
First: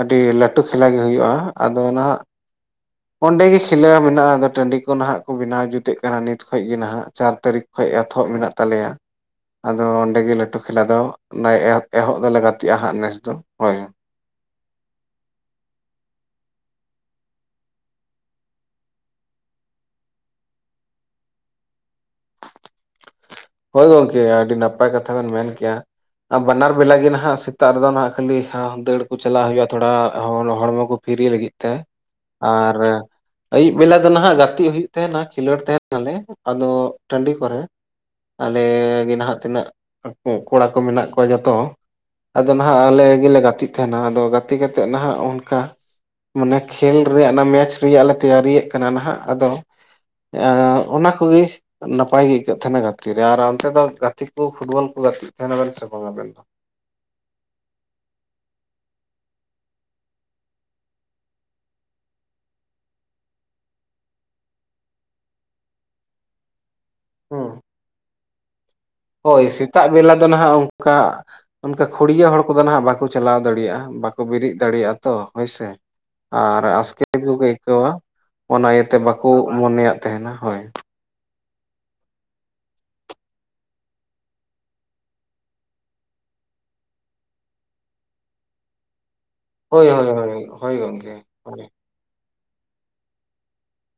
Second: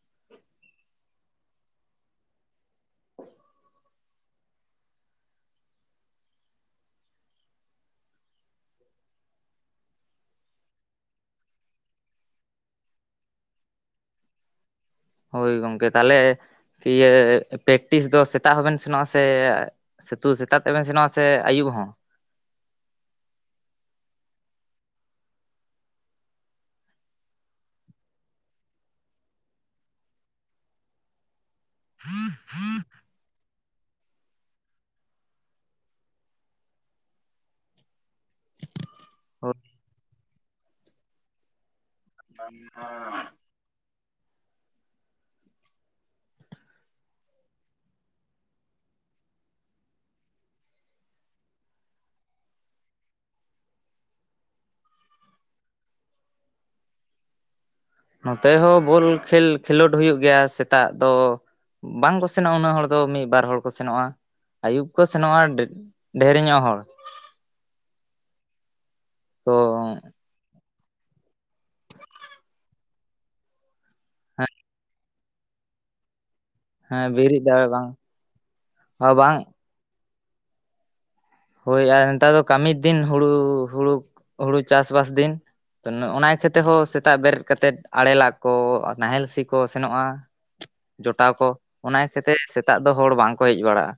ᱟᱹᱰᱤ ᱞᱟᱹᱴᱩ ᱠᱷᱮᱞᱟ ᱜᱮ ᱦᱩᱭᱩᱜᱼᱟ ᱟᱫᱚ ᱱᱟᱦᱟᱸᱜ ᱚᱸᱰᱮ ᱜᱮ ᱠᱷᱮᱞᱳ ᱢᱮᱱᱟᱜᱼᱟ ᱟᱫᱚ ᱴᱟᱺᱰᱤ ᱠᱚ ᱱᱟᱦᱟᱸᱜ ᱠᱚ ᱵᱮᱱᱟᱣ ᱡᱩᱛᱮᱜ ᱠᱟᱱᱟ ᱱᱤᱛ ᱠᱷᱚᱡ ᱜᱮ ᱱᱟᱦᱟᱸᱜ ᱪᱟᱨ ᱛᱟᱹᱨᱤᱠᱷ ᱠᱷᱚᱡ ᱮᱛᱚᱦᱚᱵ ᱢᱮᱱᱟᱜ ᱛᱟᱞᱮᱭᱟ᱾ ᱟᱫᱚ ᱚᱸᱰᱮ ᱜᱮ ᱞᱟᱹᱴᱩ ᱠᱷᱮᱞᱟ ᱫᱚ ᱮᱦᱚᱵ ᱫᱚᱞᱮ ᱜᱟᱛᱮᱜᱼᱟ ᱦᱟᱸᱜ ᱱᱮᱥ ᱫᱚ ᱦᱳᱭ ᱦᱳᱭ ᱜᱚᱢᱠᱮ ᱛᱟᱦᱚᱞᱮ ᱤᱭᱟᱹ ᱯᱮᱠᱴᱤᱥ ᱫᱚ ᱥᱮᱛᱟᱜ ᱦᱚᱸᱵᱮᱱ ᱥᱮᱱᱚᱜᱼᱟ ᱥᱮ ᱥᱤᱛᱳ ᱥᱮᱛᱟᱜ ᱛᱮᱵᱮᱱ ᱥᱮᱱᱚᱜᱼᱟ ᱥᱮ ᱟᱹᱭᱩᱵ ᱦᱚᱸ? ᱦᱳᱭ ᱜᱚᱝᱠᱮ ᱟᱹᱰᱤ ᱱᱟᱯᱟᱭ ᱠᱟᱛᱷᱟ ᱵᱮᱱ ᱢᱮᱱ ᱠᱮᱼᱟ᱾ ᱟᱨ ᱵᱟᱱᱟᱨ ᱵᱮᱞᱟ ᱜᱮ ᱱᱟᱦᱟᱜ ᱥᱮᱛᱟᱜ ᱨᱮᱫᱚ ᱱᱟᱦᱟᱜ ᱠᱷᱟᱹᱞᱤ ᱫᱟᱹᱲ ᱠᱚ ᱪᱟᱞᱟᱜ ᱦᱩᱭᱩᱜᱼᱟ ᱛᱷᱚᱲᱟ ᱦᱚᱲᱢᱚ ᱠᱚ ᱯᱷᱤᱨᱤ ᱞᱟᱹᱜᱤᱫ ᱛᱮ, ᱟᱨ ᱟᱭᱩᱵ ᱵᱮᱞᱟ ᱫᱚ ᱱᱟᱦᱟᱜ ᱜᱟᱛᱮᱜ ᱦᱩᱭᱩᱜ ᱛᱟᱦᱮᱱᱟ ᱠᱷᱮᱞᱳᱰ ᱛᱟᱦᱮ ᱱᱟᱞᱮ ᱟᱫᱚ ᱴᱟᱺᱰᱤ ᱠᱚᱨᱮ ᱟᱞᱮᱻ ᱜᱮ ᱱᱟᱦᱟᱜ ᱛᱤᱱᱟᱹᱜ ᱠᱚᱲᱟ ᱠᱚ ᱢᱮᱱᱟᱜ ᱠᱚᱣᱟ ᱡᱚᱛᱚ ᱟᱫᱚ ᱱᱟᱦᱟᱜ ᱟᱞᱮ ᱜᱮᱞᱮ ᱜᱟᱛᱮᱜ ᱛᱟᱦᱮᱱᱟ ᱟᱫᱚ ᱜᱟᱛᱮ ᱠᱟᱛᱮᱫ ᱱᱟᱦᱟᱜ ᱚᱱᱠᱟ ᱢᱟᱱᱮ ᱠᱷᱮᱞ ᱨᱮᱭᱟᱜ ᱚᱱᱟ ᱢᱮᱪ ᱨᱮᱭᱟᱜ ᱞᱮ ᱛᱮᱭᱟᱨᱤᱭᱮᱫ ᱠᱟᱱᱟ ᱱᱟᱦᱟᱜ ᱟᱫᱚ ᱚᱱᱟ ᱠᱚᱜᱮ ᱱᱟᱯᱟᱭ ᱜᱮ ᱟᱹᱭᱠᱟᱹᱜ ᱛᱟᱦᱮᱱᱟ ᱜᱟᱛᱮ᱾ ᱛᱤᱨ ᱨᱮ ᱟᱨ ᱚᱱᱛᱮ ᱫᱚ ᱜᱟᱛᱮ ᱠᱚ ᱯᱷᱩᱴᱵᱚᱞ ᱠᱚ ᱜᱟᱛᱮᱜ ᱛᱟᱦᱮᱱᱟ ᱵᱮᱱ ᱥᱮ ᱵᱟᱝ ᱟᱵᱮᱱ ᱫᱚ᱾ ᱱᱚᱛᱮ ᱦᱚᱸ ᱵᱚᱞ ᱠᱷᱮᱞ ᱠᱷᱮᱞᱳᱰ ᱦᱩᱭᱩᱜ ᱜᱮᱭᱟ ᱥᱮᱛᱟᱜ ᱫᱚ᱾ ᱵᱟᱝᱠᱚ ᱥᱮᱱᱚᱜᱼᱟ ᱩᱱᱟᱹᱜ ᱦᱚᱲ ᱫᱚ ᱢᱤᱫᱵᱟᱨ ᱦᱚᱲ ᱠᱚ ᱥᱮᱱᱚᱜᱼᱟ᱾ ᱟᱹᱭᱩᱵ ᱠᱚ ᱥᱮᱱᱚᱜᱼᱟ ᱰᱷᱮᱨ ᱧᱚᱜ ᱦᱚᱲ᱾ ᱦᱩᱸ᱾ ᱦᱳᱭ ᱛᱚ ᱥᱮᱛᱟᱜ ᱵᱮᱞᱟ ᱫᱚ ᱱᱟᱦᱟᱜ ᱚᱱᱠᱟ ᱚᱱᱠᱟ ᱠᱷᱩᱲᱭᱟᱹ ᱦᱚᱲ ᱠᱚᱫᱚ ᱦᱟᱜ ᱵᱟᱠᱚ ᱪᱟᱞᱟᱣ ᱫᱟᱲᱮᱭᱟᱜᱼᱟ ᱵᱟᱠᱚ ᱵᱮᱨᱮᱫ ᱫᱟᱲᱮᱭᱟᱜᱼᱟ ᱛᱚ ᱦᱳᱭᱥᱮ᱾ ᱟᱨ ᱦᱮᱸ ᱟᱥᱠᱮᱛ ᱜᱮᱠᱚ ᱵᱮᱨᱮᱫ ᱫᱟᱲᱮ ᱵᱟᱝ ᱟᱹᱭᱠᱟᱹᱣᱟ ᱚᱱᱟ ᱤᱭᱟᱹᱛᱮ ᱵᱟᱠᱚ ᱵᱟᱝ ᱢᱚᱱᱮᱭᱟᱜ ᱛᱟᱦᱮᱱᱟ ᱦᱳᱭ᱾ ᱦᱳᱭ ᱟᱨ ᱱᱮᱛᱟᱨ ᱫᱚ ᱠᱟᱹᱢᱤ ᱫᱤᱱ ᱦᱩᱲᱩ ᱦᱩᱲᱩ ᱦᱩᱲᱩ ᱪᱟᱥ ᱵᱟᱥ ᱫᱤᱱ ᱚᱱᱟ ᱤᱠᱷᱟᱹ ᱛᱮᱦᱚᱸ ᱥᱮᱛᱟᱜ ᱵᱮᱨᱮᱫ ᱠᱟᱛᱮᱜ ᱟᱲᱮᱟᱜ ᱠᱚ ᱱᱟᱦᱮᱞ ᱥᱤ ᱠᱚ ᱦᱳᱭ ᱥᱮᱱᱚᱜᱼᱟ ᱦᱳᱭ ᱦᱳᱭ ᱦᱳᱭ ᱜᱚᱢᱠᱮ ᱡᱚᱴᱟᱣ ᱠᱚ ᱦᱳᱭ ᱚᱱᱟ ᱠᱷᱟᱹᱛᱤᱨ ᱥᱮᱛᱟᱜ ᱫᱚ ᱦᱚᱲ ᱵᱟᱝᱠᱚ ᱦᱮᱡ ᱵᱟᱲᱟᱜᱼᱟ᱾